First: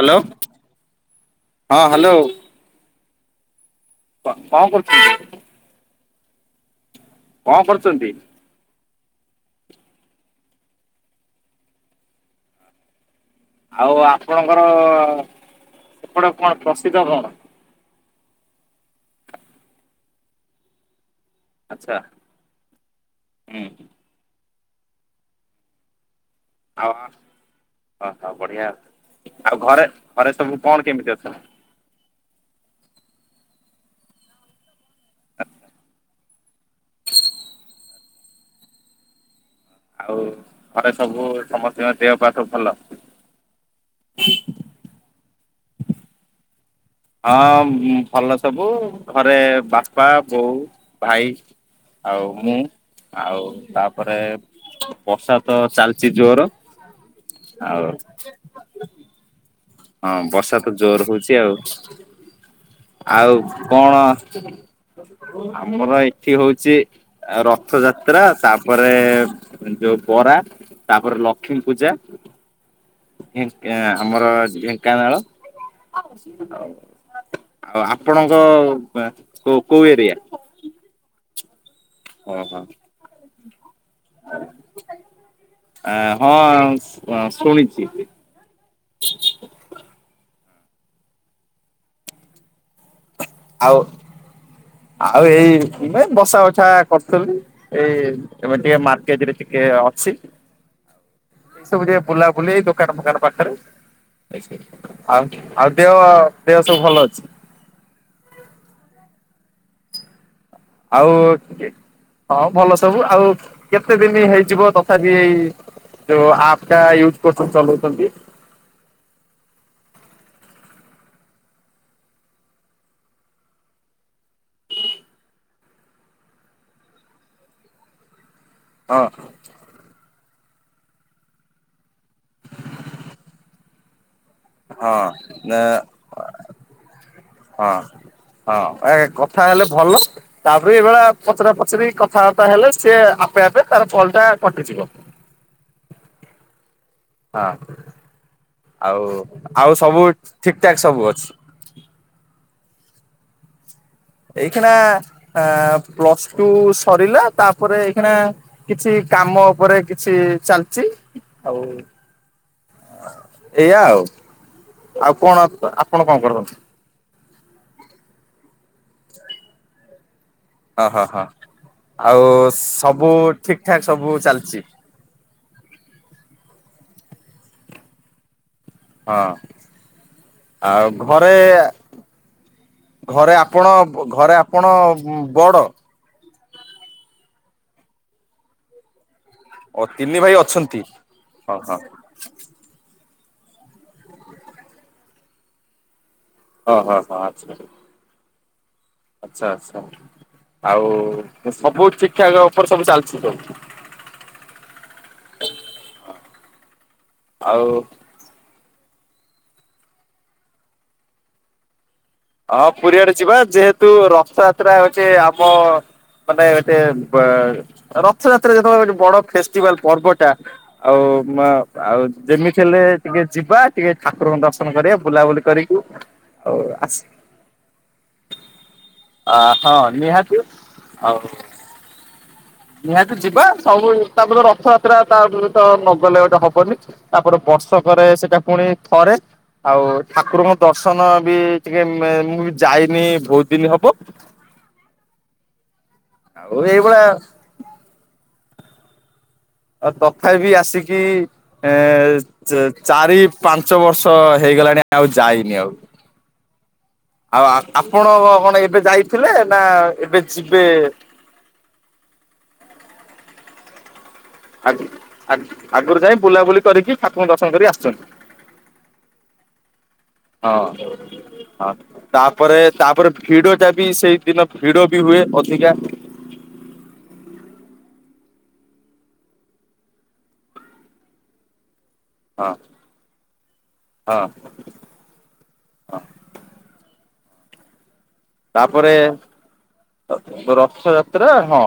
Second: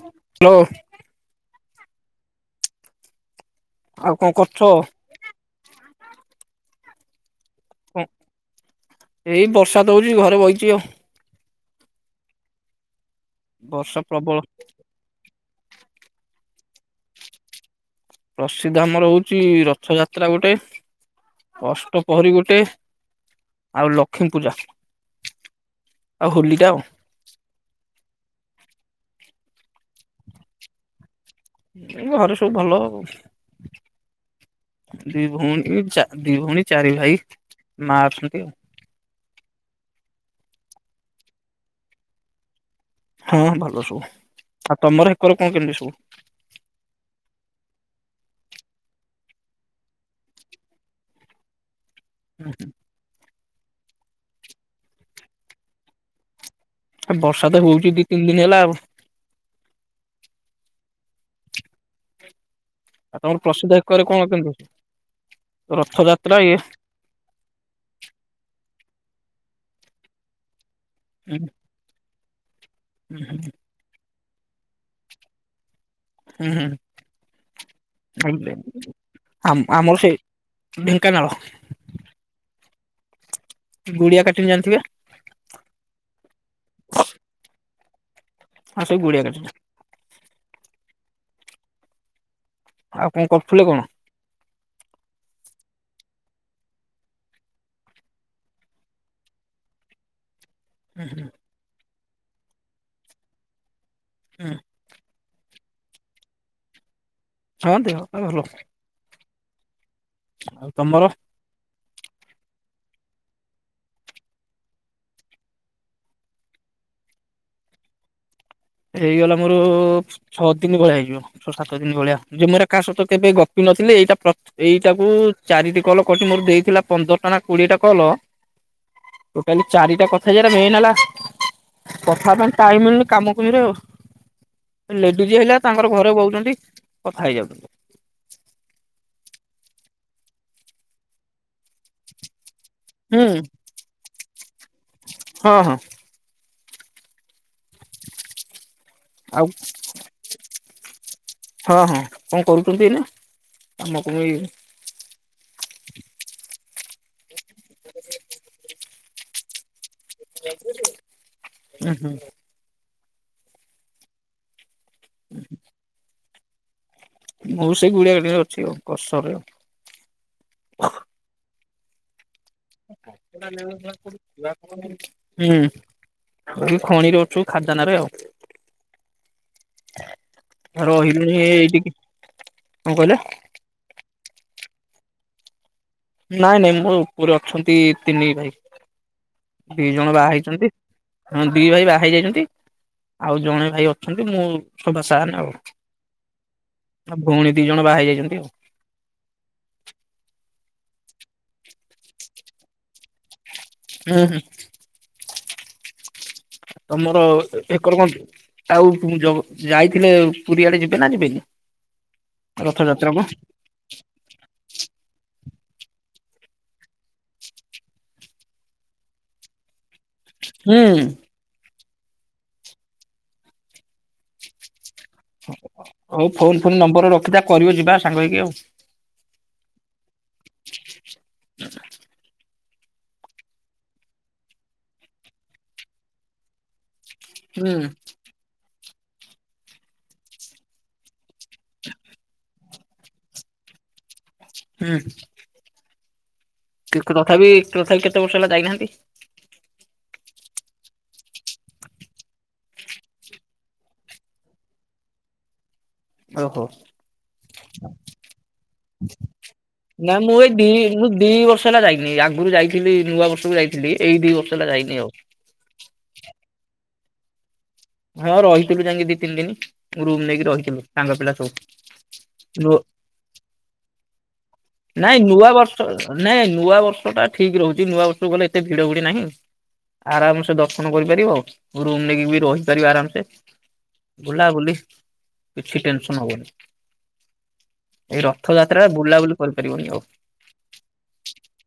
ହାଲେ hello ହଁ ହାଲେ। ଆଉ କଣ କରୁଛ? କଣ କରୁଛନ୍ତି? ଏଇ ବର୍ଷା ତ ହେଉଛି ଘରେ ବଇଛି ଆଉ। ଆଉ ବର୍ଷା ପ୍ରବଳ। ଆପଣଙ୍କର ସପଟେ କଣ ପ୍ରସିଦ୍ଧ କଣ? ପ୍ରସିଦ୍ଧ ଆମର ହଉଛି ରଥଯାତ୍ରା ଗୋଟେ। ଆଚ୍ଛା ଅଷ୍ଟପହରୀ ଗୋଟେ ହୁଁ ଆଉ ଲ ଲକ୍ଷ୍ମୀ ପୂଜା ଆଉ ହୋଲିିଟା। ହ ଓ ହ ବଢିଆ ଆଉ ଘରେ ଘରେ ସବୁ କଣ କେମିତି ଅଛନ୍ତି। ଘରେ ସବୁ ଭଲ ଆଉ। ଦି ଭଉଣୀ ଦି ଭଉଣୀ ଚାରି ଭାଇ ମା ଅଛନ୍ତି ଆଉ ଆଉ ମାନେ ସବୁ ସମସ୍ତଙ୍କ ଦେହ ପା ସବୁ ଭଲ। ହଁ ଭଲ ସବୁ ଆଉ ତମର ଏକର କଣ କେମିତି ସବୁ। ହଁ ଭଲ ସବୁ ଘରେ ବାପା ବୋଉ ଭାଇ ଆଉ ମୁଁ ଆଉ ତାପରେ ବର୍ଷା ତ ଚାଲିଛି ଜୋର। ବର୍ଷା ତ ଆଉ ହଉଛି ଦି ତିନି ଦିନ ହେଲା ଆଉ। ହଁ ବର୍ଷା ତ ଜୋର ହଉଚି ଆଉ। ଆଉ ତମର ପ୍ରସିଦ୍ଧ କଣ ହେକରେ କେମିତି? ଅଛି? ଆମର ଏଇଠି ରଥଯାତ୍ରା ଇଏ ହଉଛି ଆଉ ରଥ ଯାତ୍ରା ତାପରେ ଯୋଉ ବରା ତାପରେ ହୁଁ ଲକ୍ଷ୍ମୀ ପୂଜା। ହୁଁ ଆମର ଢେଙ୍କାନାଳ। ହୁଁ ଆଉ ଆପଣଙ୍କ ହୁଁ। କୋଉ ଆମ- କୋଉ ଆମର ସେଇ ଏରିଆ? ଢେଙ୍କାନାଳ। ଓହୋ। ଗୁଡିଆ କାଟେଣି ଜାଣିଥିବେ? ଆ ହଁ ମୁଁ ଶୁଣିଛି। ହଁ ସବୁ ଗୁଡିଆ କାଟେଣି ଆଉ କଣ କରୁଥିଲେ ଆଉ କଣ? ଆଉ ଏଇଠି ବସା ଉଠାକରୁଥିଲୁ। ଏଇ ଏବେ ଟିକେ ମାର୍କେଟ ରେ ଟିକେ ଅଛି। ହୁଁ ହୁଁ। ସବୁ ଟିକେ ବୁଲା ବୁଲି ଦୋକାନ ଫେକାନ ପାଖରେ। ହୁଁ ଆଉ ଆଉ ଦେହ ଦେହ ସବୁ ଭଲ ଅଛି। ହଁ ଦେହ ପା ଭଲ ଅଛି। ହଉ [unintelligible] ଆଉ ହଁ ଭଲ ସବୁ ଆଉ କେତେ ଦିନ ହେଇଯିବ ତଥାପି ଇ ଯେଉ ଆପ ଟା ୟୁଜ କରୁଛନ୍ତି ଚଲଉଛନ୍ତି। ହେଇଗଲା ମୋର ଛଅ ଦିନ ଭଳିଆ ହେଇଯିବ। ଛ ସାତ ଦିନ ଭଳିଆ ଯେ ଏରା କାହା ସହିତ କେବେ ଗପିନଥିଲି ଏଇଟା ଏଇଟାକୁ ଚାରିଟି କଲ କରିଛି ମୋର ଦେଇଥିଲା ପନ୍ଦରଟା ନା କୋଡିଏ ଟା କଲ। ହଁ ଟୋଟାଲି ଚାରିଟା କଥା ମେନ୍ ହେଲା କଥା ପାଇଁ ଟାଇମ ମିଳନି କାମ ହିରେ ହଁ ଲେଡିଜ ନା ହେଲା ତାଙ୍କର ଘରେ ବହୁଛନ୍ତି କଥା ହେଇଯାଉଛନ୍ତି। ହଁ ଆ କଥା ହେଲେ ଭଲ ତାପରେ ଏଭଳି ପଚରା ପଚାରି କଥାବାର୍ତ୍ତୀ ହେଲେ ସିଏ ହୁଁ ଆପେ ଆପେ ତାର କଲ ଟା କଟିଯିବ। ହଁ ହଁ। ହଁ ଆଉ ଆଉ ସବୁ ଠିକଠାକ୍ ସବୁ ଅଛି। ହଁ ହଁ କଣ କରୁଛନ୍ତି ଏଇନା। କାମ କୁମି ହୁଁ ଏଇଖିଣା ପ୍ଲସ ଟୁ ସରିଲା ତାପରେ ଏଇଖିଣା କିଛି କାମ ଉପରେ କିଛି ଚାଲିଛି ଆଉ ହୁଁ ଏଇଆ ଆଉ ଆଉ କଣ ଆପଣ କଣ କରନ୍ତି? ମୁଁ ସେଇ ଗୁଡିଆ ଗଡିଆରେ ଅଛି ଆଉ କସର ରେ। ଅ ହ ହଁ ଆଉ ସବୁ ଠିକ ଠାକ ସବୁ ଚାଲିଛି। [inaudible] ହୁଁ ଏଇ ଖଣିରେ ଅଛୁ ଖାଦାନରେ ଆଉ। ହଁ ଆଉ ରହିଲୁଣି ଘରେ ଏଇଠିକି କଣ କହିଲେ ଘରେ ଆ ପଣ ଘରେ ଆପଣ ବଡ଼। ନାଇଁ ନାଇଁ ମୋ ଉପରେ ଅଛନ୍ତି ତିନି ଭାଇ। ଓ ଦି ଜଣ ତିନି ବାହା ଭାଇ ହେଇଛନ୍ତି ଅଛନ୍ତି। ହଁ ଦି ଭାଇ ବାହା ହେଇ ଯାଇଛନ୍ତି। ଆଉ ଜଣେ ଭାଇ ଅଛନ୍ତି ମୁଁ ସଭା ସାନ ଆଉ। ହଁ ହଁ ହଁ ଆ ଆଚ୍ଛା ଭଉଣୀ ଦି ଜଣ ବାହାର ହେଇ ଯାଇଛନ୍ତି ଆଉ। ଆଚ୍ଛା ଆଛା ଆଉ ସବୁ ଠିକ ଠାକ ଉପରେ ସବୁ ଚାଲିଛି ସବୁ। ହୁଁ ହୁଁ। ତମର ଏ ଆଉ କ କଣ କୁହନ୍ତୁ? ଆଉ ଯୋଉ ଯାଇଥିଲେ ପୁରୀଆଡେ ଯିବେ ନା ଯିବେନି? ହଁ ରଥଯାତ୍ରା ପୁରୀଆଡେ କୁ ଯିବା ଯେହେତୁ ରଥଯାତ୍ରା ହଉଛି ଆମ ମାନେ ଗଟେ ବେ ରଥଯାତ୍ରା ଯେତେବେଳେ ଗୋଟେ ବଡ ଫେସ୍ଟିଭାଲ ପର୍ବ ଟା ଆଉ ହୁଁ। ମ ଆଉ ଯେମିତି ହେଲେ ଟିକେ ଯିବା ଟିକେ ଠାକୁରଙ୍କ ଦର୍ଶ ନ କରିବା ବୁଲାବୁଲି କରିକି ହଉ ଫୋନ ଆଉ ଫୋନ ଆସ ନମ୍ବର ରଖିଥା କରିବ ଯିବା ସାଙ୍ଗ ହେଇକି ଆଉ। ଅ ହଁ ନିହାତି ଆଉ। ନିହାତି ଯିବା, ସବୁ ତାପରେ ରଥଯାତ୍ରା ତାରେ ତ ନଗଲେ ଗୋଟେ ହବନି। ତାପରେ ହୁଁ ବର୍ଷକରେ ସେଟା ପୁଣି ଥରେ, ଆଉ ଠାକୁରଙ୍କ ଦର୍ଶନ ବି ଇଏ ବେ ମୁଁ ବି ଯାଇନି ବହୁତ ଦିନ ହବ। ହୁଁ। ଆଉ କି ଏଇଭଳିଆ ତଥାପି ତଥାପି କେତେ ବର୍ଷ ହେଲା ଯାଇନାହାନ୍ତି? ଅ ତଥାପି ଆସିକି ଏ ଚ ଚାରି ପାଞ୍ଚ ବର୍ଷ ହେଇଗଲାଣି ଆଉ ଯାଇନି ଆଉ। ଓହୋ। ଆଉ ଆ ଆପଣ କଣ ଏବେ ଯାଇଥିଲେ ନା ଏବେ ଯିବେ? ଦିଇ ବର୍ଷ ହେଲା ଯାଇନି, ଆଗରୁ ଯାଇଥିଲି ନୂଆ ବର୍ଷକୁ ଯାଇଥିଲ ଏଇ ଦି ବର୍ଷ ହେଲା ଆଗ ଯାଇନି ଆଉ। ଆଗ ଆଗରୁ ଯାଇ ବୁଲାବୁଲି କରିକି ଠାକୁରଙ୍କୁ ଦର୍ଶନ କରି ଆସିଛନ୍ତି? ହଁ ରହିଥିଲୁ ଯାଇକି ଦି ତିନି ଦିନି ରୁମ ନେଇକି ରହିଥିଲୁ ସାଙ୍ଗ ପିଲା ସବୁ। ହ ତାପରେ ନୁ- ତାପରେ ଭିଡ ଟା ବି ସେଇଦିନ ଭିଡ ବି ନାଇଁ ହୁଏ ନୂଆ ବର୍ଷ ଅଧିକା। ନାଇଁ ନୂଆ ବର୍ଷ ଟା ଠିକ ରହୁଛି ନୂଆ ବର୍ଷକୁ ଗଲେ ଏତେ ଭିଡ ଭିଡି ନାହିଁ। ଆରାମସେ ଦର୍ଶନ କରିପାରିବ। ରୁମ ନେଇକି ବି ହଁ। ରହି ପାରିବି ଆରାମସେ ହଁ ବୁଲା ବୁଲି। କିଛି ଟେନସନ ହବନି, ଏଇ ରଥଯାତ୍ରା ରେ ତାପରେ ବୁଲାବୁଲି କରିପାରିବନି ଆଉ। ରଥଯାତ୍ରା ହଁ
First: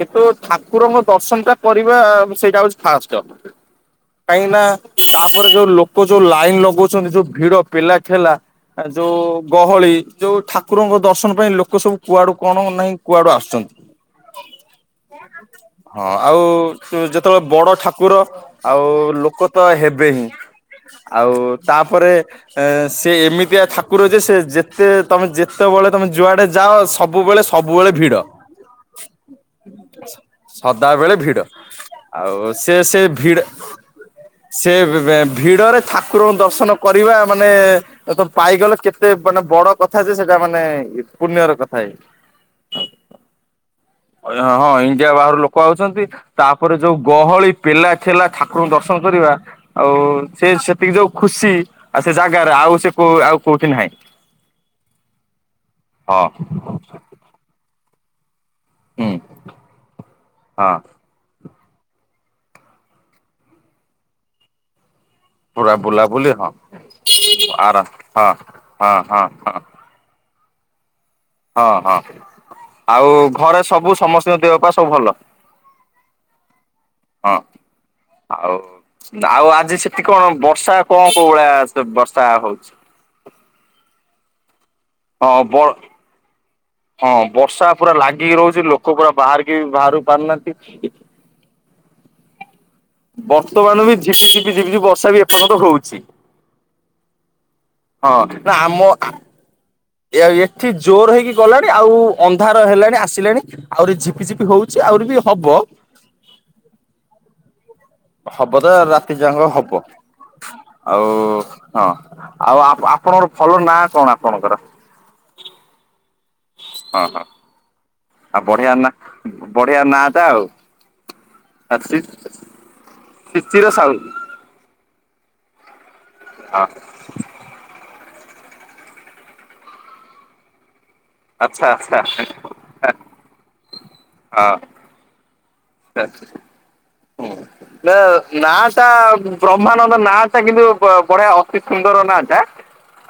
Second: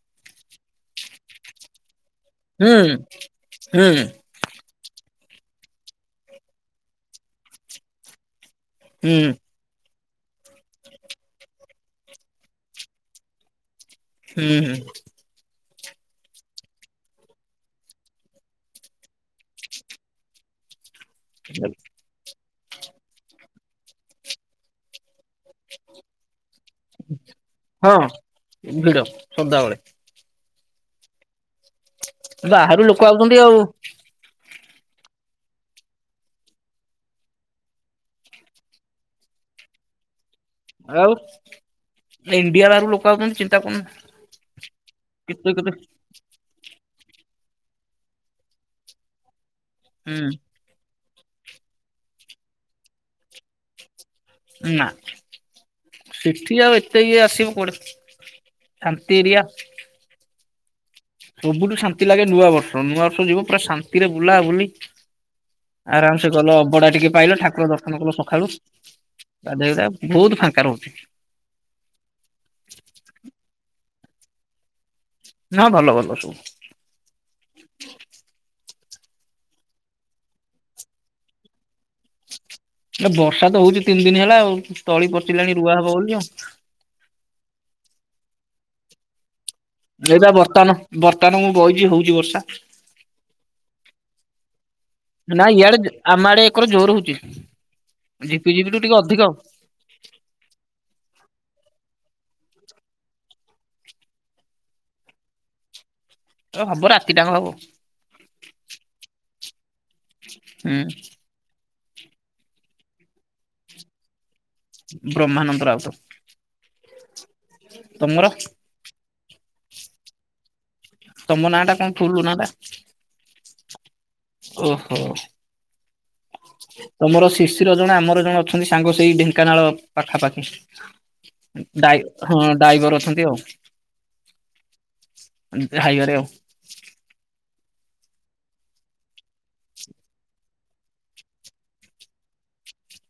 କିନ୍ତୁ ଠାକୁରଙ୍କ ଦର୍ଶନ ଟା କରିବା ସେଇଟା ହୁଁ ହଉଛି ଫାଷ୍ଟ। ହୁଁ କାହିଁକି ନା ତାପରେ ଯୋଉ ଲୋକ ଯୋଉ ଲାଇନ ଲଗଉଛନ୍ତି ଯୋଉ ଭିଡ ପେଲା ଠେଲା। ଏ ଯୋଉ ହୁଁ ଗହଳି ଯୋଉ ଠା ଠାକୁରଙ୍କ ଦର୍ଶନ ପାଇଁ ଲୋକ ସବୁ କୁଆଡୁ କଣ ନାହିଁ କୁଆଡୁ ଆସୁଛନ୍ତି। ହୁଁ ହୁଁ। ହଁ ଆଉ ଯେତେବେଳେ ବଡ ଠାକୁର ଆଉ ଲୋକ ତ ହେବେ ହିଁ। ଆଉ ତାପରେ ଏ ସେ ଏମିତିଆ ଠାକୁର ଯେ ସେ ଯେତେ ତମେ ଯେ ଯେତେବେଳେ ତମେ ଯୁଆଡେ ଯାଅ ସବୁବେଳେ ସବୁବେଳେ ହଁ ଭିଡ। ଭିଡ ସଦାବେଳେ ସଦାବେଳେ ଭିଡ ଆଉ ସେ ବାହାରୁ ସେ ଲୋକ ଆଉଛନ୍ତି ଭିଡ ଆଉ ସେ ଏ ବେ ଭିଡରେ ଠାକୁରଙ୍କ ଦର୍ଶନ କରିବା ମାନେ ତ ତ ପାଇଗଲ କେତେ ମାନେ ବଡ କଥା ଯେ ସେଟା ମାନେ ମାନେ ଆଉ ଇପୁଣ୍ୟ ର କଥା ହେଇ ଇଣ୍ଡିଆ ମୁଁ ବାହାରୁ ଲୋକ ଆଉଛନ୍ତି ଚିନ୍ତା କରୁନୁ କହିଲି ହଁ ଇଣ୍ଡିଆ ବାହାରୁ କେତେ ଲୋକ କେତେ ଆଉଛନ୍ତି। ତାପରେ ଯୋଉ ଗହଳି ପେଲା ଢେଲା ଠାକୁରଙ୍କୁ ଦର୍ଶନ କରିବା ଆଉ ହୁଁ ସେ ସେ ସିଏ ଯୋଉ ଖୁସି ଆ ସେ ଜାଗାରେ ଆଉ ସେ କୋ ଆଉ କୋଉଠି ନାହିଁ। ନା ହଁ ସେଠି ଆଉ ଏତେ ଇଏ ଆସିବ କୋଆଡେ। ହୁଁ ଶାନ୍ତିରିଆ ହଁ। ସବୁଠୁ ଶାନ୍ତି ଲାଗେ ନୂଆ ବର୍ଷ, ନୂଆବର୍ଷକୁ ଯିବ ପୁରା ଶାନ୍ତି ରେ ବୁଲାବୁଲି। ପୁରା ଆରାମସେ ବୁଲାବୁଲି ହଁ ଗଲ ଅ ବଡା ଟିକେ ପାଇଲ ଠାକୁର ଆରାମ ଦର୍ଶନ କଲ ହଁ ସକାଳୁ ହଁ ହଁ ଗାଧେଇ ଗୁଧା ବହୁତ ଫାଙ୍କା ରହୁଛି। ହଁ ହଁ ଆଉ ଘରେ ସବୁ ସମସ୍ତିଙ୍କ ଦେହ ପା ସବୁ ଭଲ। ନା ଭଲ ଭଲ ସବୁ। ହଁ। ଆଉ ଆଉ ଆଜି ସେଠି କଣ ବର୍ଷା କଁ କଣ କୋଉ ଭଳିଆ ବର୍ଷା ହଉଛି? ଏ ବର୍ଷା ତ ହଉଛି ତିନି ଦିନି ହେଲା ଆଉ ତଳି ହଁ ପଚିଲାଣି ବ ରୁଆ ହବ ବୋଲି ଆଉ। ହଁ ବର୍ଷା ପୁରା ଲାଗିକି ରହୁଛି ଲୋକ ପୁରା ବାହାରିକି ବାହାରୁ ପାରୁନାହାନ୍ତି। କାରଣ ମୁଁ ବଇଛି ହଉଛି ବର୍ଷା। ବର୍ତ୍ତମାନ ବି ଝିପି ଝିପି ଝିପିଝିପି ବର୍ଷା ବି ନା ଏପର୍ଯ୍ୟନ୍ତ ଇଆଡେ ହଉଛି। ଆମ ଆଡେ ଏକର ଜୋର ହଉଛି। ହଁ ଝିପି ନା ଝିପିଠୁ ଆମ ଟିକେ ଆ ଅଧିକ ଏଆରେ ବି ଏଠି ଜୋର ହେଇକି ଗଲାଣି ଆଉ ଅନ୍ଧାର ହେଲାଣି ଆସିଲାଣି। ଆହୁରି ଝିପି ଝିପି ହଉଛିି ଆହୁରି ବି ହବ। ଏବେ ହବ ରାତି ଟାଙ୍କ ହବ। ହବ ତ ରାତି ଯାକ ହବ ଆଉ ହଁ ଆଉ ଆ ଆପଣଙ୍କର ଭଲ ନାଁ କଣ ଆପଣଙ୍କର? ବ୍ରହ୍ମାନନ୍ଦ ରାଉତ। ହଁ ହଁ ତମର ଆଉ ବଢିଆ ନା ବଢିଆ ନାଟା ଆଉ ତମ ନାଁଟା କଣ ଫୁଲ୍ ନାଁଟା। ବିପିର ସାହୁ। ଓହୋ। ହଁ ତମର ଶିଶିର ଜଣେ ଆମର ଜଣେ ଅଛନ୍ତି ସାଙ୍ଗ ସେଇ ଢେଙ୍କାନାଳ ପାଖାପାଖି। ଆଚ୍ଛା ଡାଇ ଆଚ୍ଛା। ହଁ ଡାଇବର ଅଛନ୍ତି ଆଉ। ହଁ ହାଇୱରେ ଆଉ ସ [unintelligible] ହୁଁ ନା ନାଁଟା ବ୍ରହ୍ମାନନ୍ଦ ନାଟା କିନ୍ତୁ ବ ବଢିଆ ଅତି ସୁନ୍ଦର ନାଟା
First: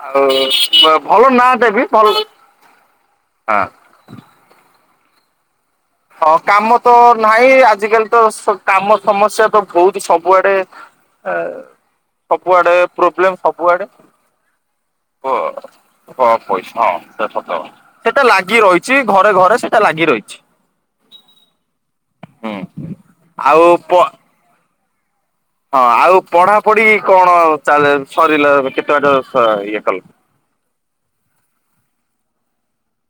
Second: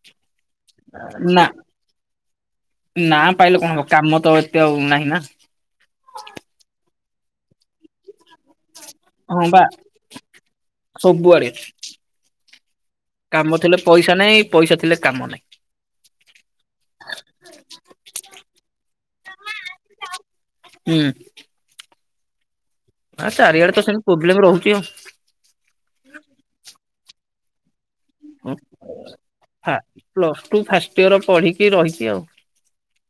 ଆଉ ଭଲ ନା ନାଁ ଦେବି ଭଲ ନା ପାଇଲେ ହଁ କଣ ହବ କାମ ତ ଏତେ ଆଉ ନାହିଁ ନା। ହଁ କାମ ତ ନାହିଁ ଆଜିକାଲି ତ ସ କାମ ହଁ ସମସ୍ୟା ବା ତ ବହୁତ ସବୁଆଡେ ଅ ସବୁଆଡେ ସବୁଆଡେ ପ୍ରୋବ୍ଲେମ କାମ ଥିଲେ ପଇସା ନାଇଁ ପଇସା ଥିଲେ କାମ ନାଇଁ ୱ। ହ ପଇସମ ସେଟା ସତ ସେଟା ଲାଗି ରହିଛି ଘରେ ଘରେ ସେଟା ଲାଗି ରହିଛି। ହୁଁ। ହୁଁ। ଆ ଚାରିଆଡେ ତ ସେମିତି ପ୍ରୋବ୍ଲେମ ରହୁଛି ଆଉ। ହଁ ଆଉ ପଢାପଢି କଣ ଚା ସରିଲା କେତେ ବାଟ ଇଏ କଲେ? ପ୍ଲସ୍ ଟୁ ଫାଶ୍ ର ପଢିକି ରହିଛି ଆଉ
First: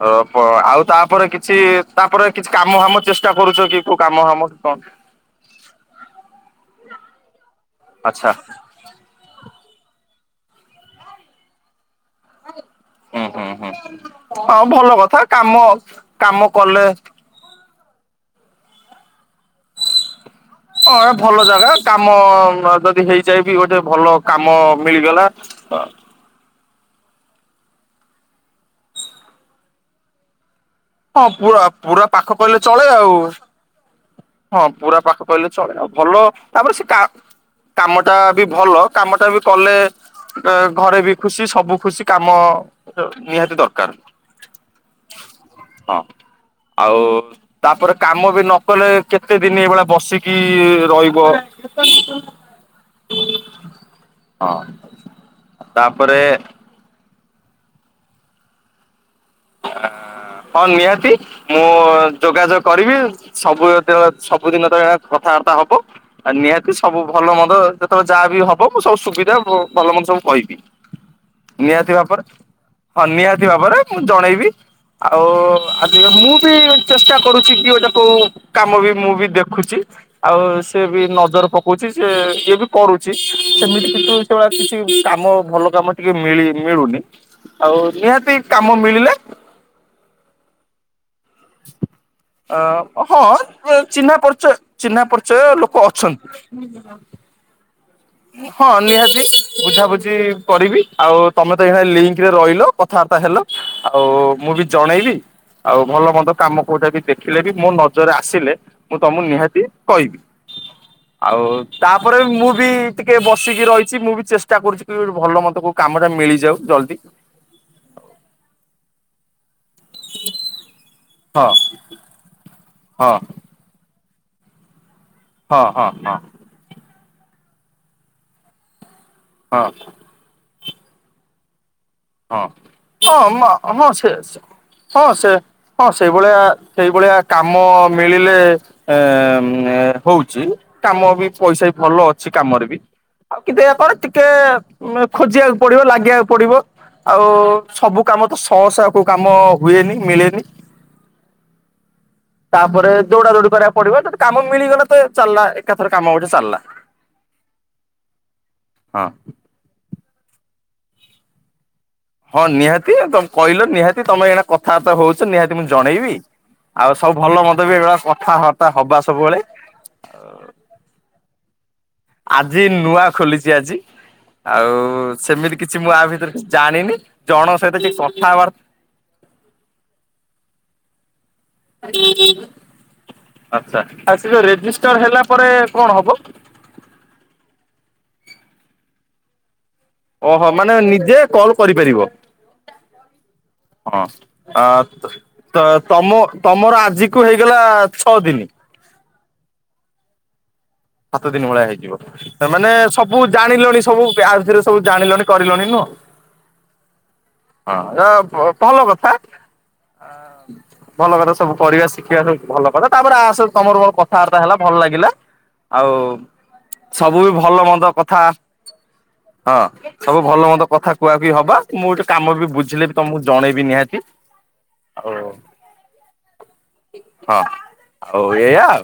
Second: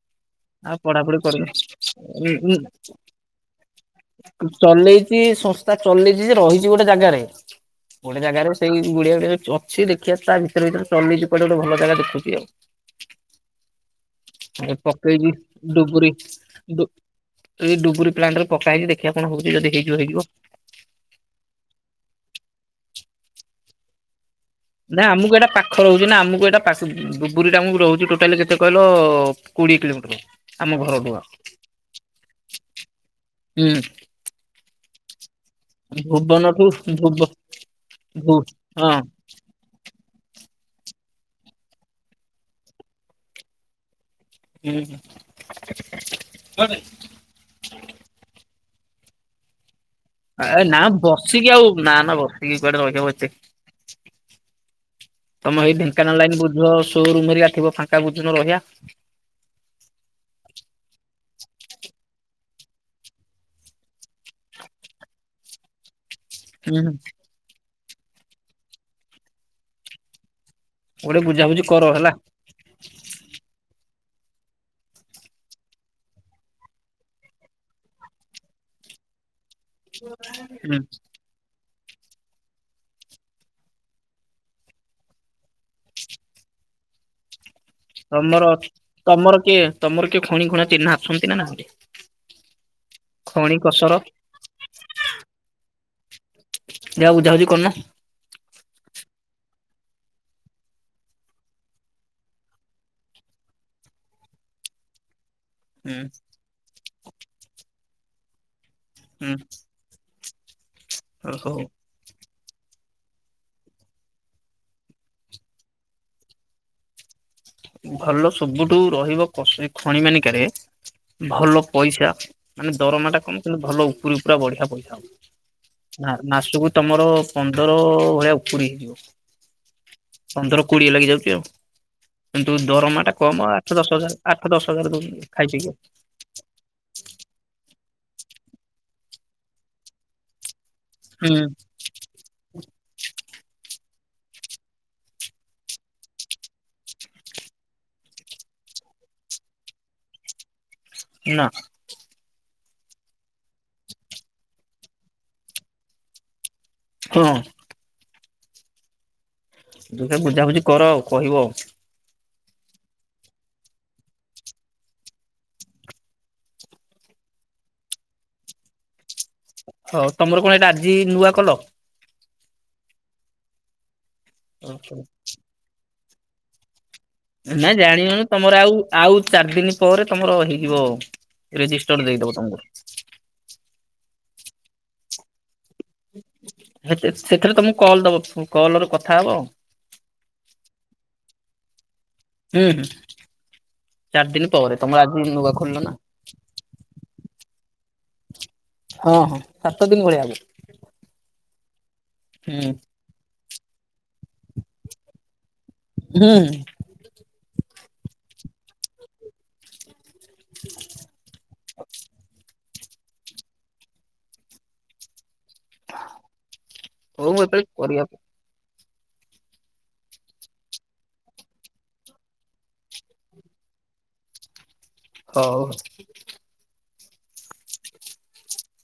ଓ ଆଉ ତାପରେ କିଛି ତାପରେ କିଛି କରିନି। କାମ ଫାମ ଚେଷ୍ଟା କରୁଛ କି କୋଉ କାମ ଫାମ କି କଣ? ଚଲେଇଛି ଶସ୍ତା ଚଲେଇଛି ଯେ ରହିଛି ଗୋଟେ ଜାଗାରେ। ଗୋଟେ ଆଚ୍ଛା ଜାଗାରେ ସେଇ ଗୁଡିଆ ଗୁଡେ ଅଛି ଦେଖିବା ତା ଭିତରେ ଭିତରେ ଚଲେଇଛି କୁଆଡେ଼ ଗୋଟେ ଭଲ ଜାଗା ଦେଖୁଛି ଆଉ। ହୁଁ ହୁଁ ହୁଁ ହଉ ଏ ଭଲ କଥା ପକେଇଛି କାମ ଡୁବୁରି କାମ ଡୁ କଲେ ଏଇ ଡୁବୁରି ପ୍ଲାଟ ପକା ହେଇଛି ଦେଖିବା କଣ ହଉଛି ଯଦି ହେଇଯିବ ହେ। ହଁ ଏ ଭଲ ଜାଗା କାମ ଯଦି ହେଇଯାଇ ବି ଗୋଟେ ଭଲ କାମ ନା ମିଳିଗଲା ଆମକୁ ଏଇଟା ପା ପାଖ ରହୁଛି ନା ଆମକୁ ଏଇଟା [unintelligible] ଆକୁ ରହୁଛି ଟୋଟାଲି କେତେ କହିଲ କୋଡ଼ିଏ କିଲୋମିଟର ଆମ ଘର ହଁ ପୁରା ପୁରା ପାଖ କହିଲେ ଚଳେ ଆଉ ହୁଁ ହଁ ପୁରା ପାଖ କହିଲେ ଚଳେ ଆଉ ଭଲ ଭୁବନଠୁ ତାପରେ ସେ କା ଭୁବ କାମଟା ଭୁ ବି ଭଲ ହଁ। କାମଟା ବି କଲେ ଘରେ ବି ଖୁସି ସବୁ ଖୁସି କାମ ନିହାତି ଦରକାର। ହୁଁ। ହଁ ଆଉ ତାପରେ କାମ ବି ନ କଲେ କେତେ ଦିନ ଏଇଭଳିଆ ବସି ନା ବସିକି ଆଉ ନା ନା ବସିକି କୁଆଡେ ରହିି ହବ ଏତେ ହଁ ତମେ ଏଇ ତାପରେ ଢେଙ୍କାନାଳ ଲାଇନ ବୁଝ ସୋରୁମ୍ ହେରିକା ଥିବ ଫାଙ୍କା ବୁଝୁନ ରହିବା। ହଁ ନିହାତି। ମୁଁ ଯୋଗାଯୋଗ କରିବି ସବୁ ସବୁଦିନ ତ କଥାବାର୍ତ୍ତା ହବ। ଆଉ ନିହାତି ହୁଁ ସବୁ ଭଲ ମନ୍ଦ ଯେତେବେଳେ ଯାହାବି ବି ହବ ମୁଁ ସବୁ ସୁବିଧା ଭଲ ମନ୍ଦ ସବୁ କହିବି। ଗୋଟେ ବୁଝାବୁଝି କର ନିହାତି ହେଲା। ଭାବରେ ହଁ ନିହାତି ଭାବରେ ମୁଁ ଜଣେଇବି। ଆଉ ଆ ମୁଁ ବି ଚେଷ୍ଟା କରୁଛି କି ଗଟା କୋଉ କାମ ବି ମୁଁ ବି ଦେ ଖୁଛି ଆଉ ହୁଁ ସେ ବି ନଜର ପ କହୁଛି ସିଏ ଇଏ ବି କରୁଛି ସେମିତି କିନ୍ତୁ ସେଭଳିଆ କିଛି କାମ ଭଲ କାମ ଟିକେ ମିଳି ମିଳୁନି। ଆଉ ନିହାତି ତମର କାମ ମିଳିଲେ ତମର କିଏ ତମର କିଏ ଖଣି ଖୁଣ ଚିହ୍ନା ଅଚନ୍ତି ନା ନାହାନ୍ତି? ଅ ହଁ ଖଣି କସର ଚିହ୍ନା ପରିଚୟ ଚିହ୍ନା ପରିଚୟ ଲୋକ ଅଛନ୍ତି। ବୁଝା ବୁଝି କରୁନ? ହଁ ନିହାତି ବୁଝା ବୁଝି କରିବି ଆଉ ତମେ ତ ଏଇ ଲିଙ୍କରେ ରହିଲ କଥାବାର୍ତ୍ତା ହେଲ। ଆଉ ମୁଁ ବି ଜଣେଇବି। ଆଉ ହୁଁ ଭଲ ମନ୍ଦ କାମ କୋଉଟା ବି ଦେଖିଲେ ବି ମୋ ନଜରରେ ଆସିଲେ ମୁଁ ତମକୁ ହୁଁ ନିହାତି କହିବି ଆଉ ହଉ। ତାପରେ ମୁଁ ବି ଟିକେ ବସିକି ରହିଛି ମୁଁ ବି ଚେଷ୍ଟା କରୁଛି କି ଭଲ ମତେ କୋଉ କାମଟା ମିଳିଯାଉ ଜଲ୍ଦି। ଭଲ ସବୁଠୁ ରହିବ କସୁରି ଖଣି ମାନିକାରେ ହଁ ଭଲ ପଇସା ମାନେ ଦରମା ହଁ ଟା କମ ଭଲ ଉପରି ଉପରା ବଢିଆ ପଇସା ହଁ ହଁ ମା ହଁ ମାସକୁ ତମର ପନ୍ଦର ଭଳିଆ ଉପୁରି ହଁ। ପନ୍ଦର କୋଡିଏ ଲାଗି ଯାଉଛି ଆଉ। ହଁ କିନ୍ତୁ ଦରମା ଟା ହଁ କମ ମ ଆଠ ହଁ ଦଶ ସେ ହଜାର ଆଠ ଦଶ ହଜାର ହଁ ଦଉଛନ୍ତି ସେ ଖାଇ ପିଇକି। ହଁ ସେ ସେଇଭଳିଆ ସେଇ ଭଳିଆ କାମ ମିଳିଲେ ଏମ୍ ଆମ୍ ହଉଛି କାମ ବି ହୁଁ ପଇସା ଭଲ ଅଛି କାମରେ ବି ଆଉ କିନ୍ତୁ ଏହା କଣ ଟିକେ ଖୋଜିବାକୁ ପଡିବ ଲାଗିବାକୁ ପଡିବ ଆଉ ସବୁ କାମ ତ ଶହ ଶ କୋଉ କାମ ହୁଏନି ମିଳେନି ନା ତାପରେ ଦୌଡା ଦୌଡି କରିବାକୁ ପଡିବ ତ କାମ ମିଳିଗଲା ତ ଚାଲିଲା ଏକାଥର କାମ ଗୋଟେ ଚାଲିଲା ହଁ ହଁ ଦେଖ ବୁଝାବୁଝି କର ଆଉ କହିବ ଆଉ ହଁ ନିହାତି, ତମ୍ କହିଲ ନିହାତି ତମେ ଏଇନା କଥାବାର୍ତ୍ତା ହୋଉଛ ନିହାତି ମୁଁ ଜଣେଇବି ଆଉ ସବୁ ଭଲ ମନ୍ଦ ବି ଏଭଳିଆ କଥାବାର୍ତ୍ତା ହବା ସବୁବେଳେ। ହଉ ତମର କଣ ଏଇଟା ଆଜି ନୂଆ କଲ? ଆଜି ନୂଆ ଖୋଲିଛି ଆଜି। ଆଉ କଲ? ସେମିତି କିଛି ମୁଁ ଆ ଭିତରେ ଜାଣିନି। ଜଣଙ୍କ ନାଇଁ ସହିତ ଟିକେ ଜାଣିବନି ତମର କଥାବାର୍ତ୍ତା ଆଉ ଆଉ ଚାରି ଦିନ ପରେ ତମର ହେଇଯିବ ଆଉ ଆଚ୍ଛା ସେ ଯଉ ରେଜିଷ୍ଟର ହେଲା ପରେ କଣ ହବ? ସେଥ୍ ସେଥିରେ ତମକୁ କଲ୍ ଦବ ପୁ କଲ ରେ କଥା ହବ ଆଉ ଓହୋଃ ମାନେ ନିଜେ କଲ୍ କରିପାରିବ? ହୁଁ ହୁଁ ହଁ ଚାରି ଦିନ ଆ ପରେ ତମର ଆଜି ନୂଆ ତ ଖୋଲିଲ ନା ତମ ତମର ଆଜି କୁ ହେଇଗଲା ଛଅ ଦିନ। ହଁ ହଁ ସାତ ଦିନ ଭଳିଆ ହେବ। ସାତ ଦିନ ଭଳିଆ ହେଇଯିବ। ସେମାନେ ହୁଁ ସବୁ ଜାଣିଲଣି? ସବୁ ଗାର୍ଯ୍ୟରେ ସବୁ ଜାଣିଲଣି, କରିଲଣି ନୁଅଁ। ହୁଁ ହଁ [unintelligible] କଥା ଆଁ ଭଲ କଥା ସବୁ ପଢିଆ, ଶିଖିଆ ସବୁ ଭଲ କଥା। ତାପରେ ଆସ ତମର ମୋର କଥାଆର୍ତ୍ତା ହେଲା, ଭଲ ଲାଗିଲା। ଆଉ ସବୁ ହଉ ବି ମୁଁ ଭଲ ଏତେବେଳେ ମନ୍ଦ କରିବାକୁ କଥା। ହଁ। ସବୁ ଭଲ ମନ୍ଦ କଥା କୁଆ କୁହି ହବା। ମୁଁ ଗୋଟେ କାମ ବି ବୁଝିଲେ ବି ତମକୁ ଜଣେଇବି ନିହାତି। ହଉ ହଉ ହଁ। ଆଉ ଏଇଆ ଆଉ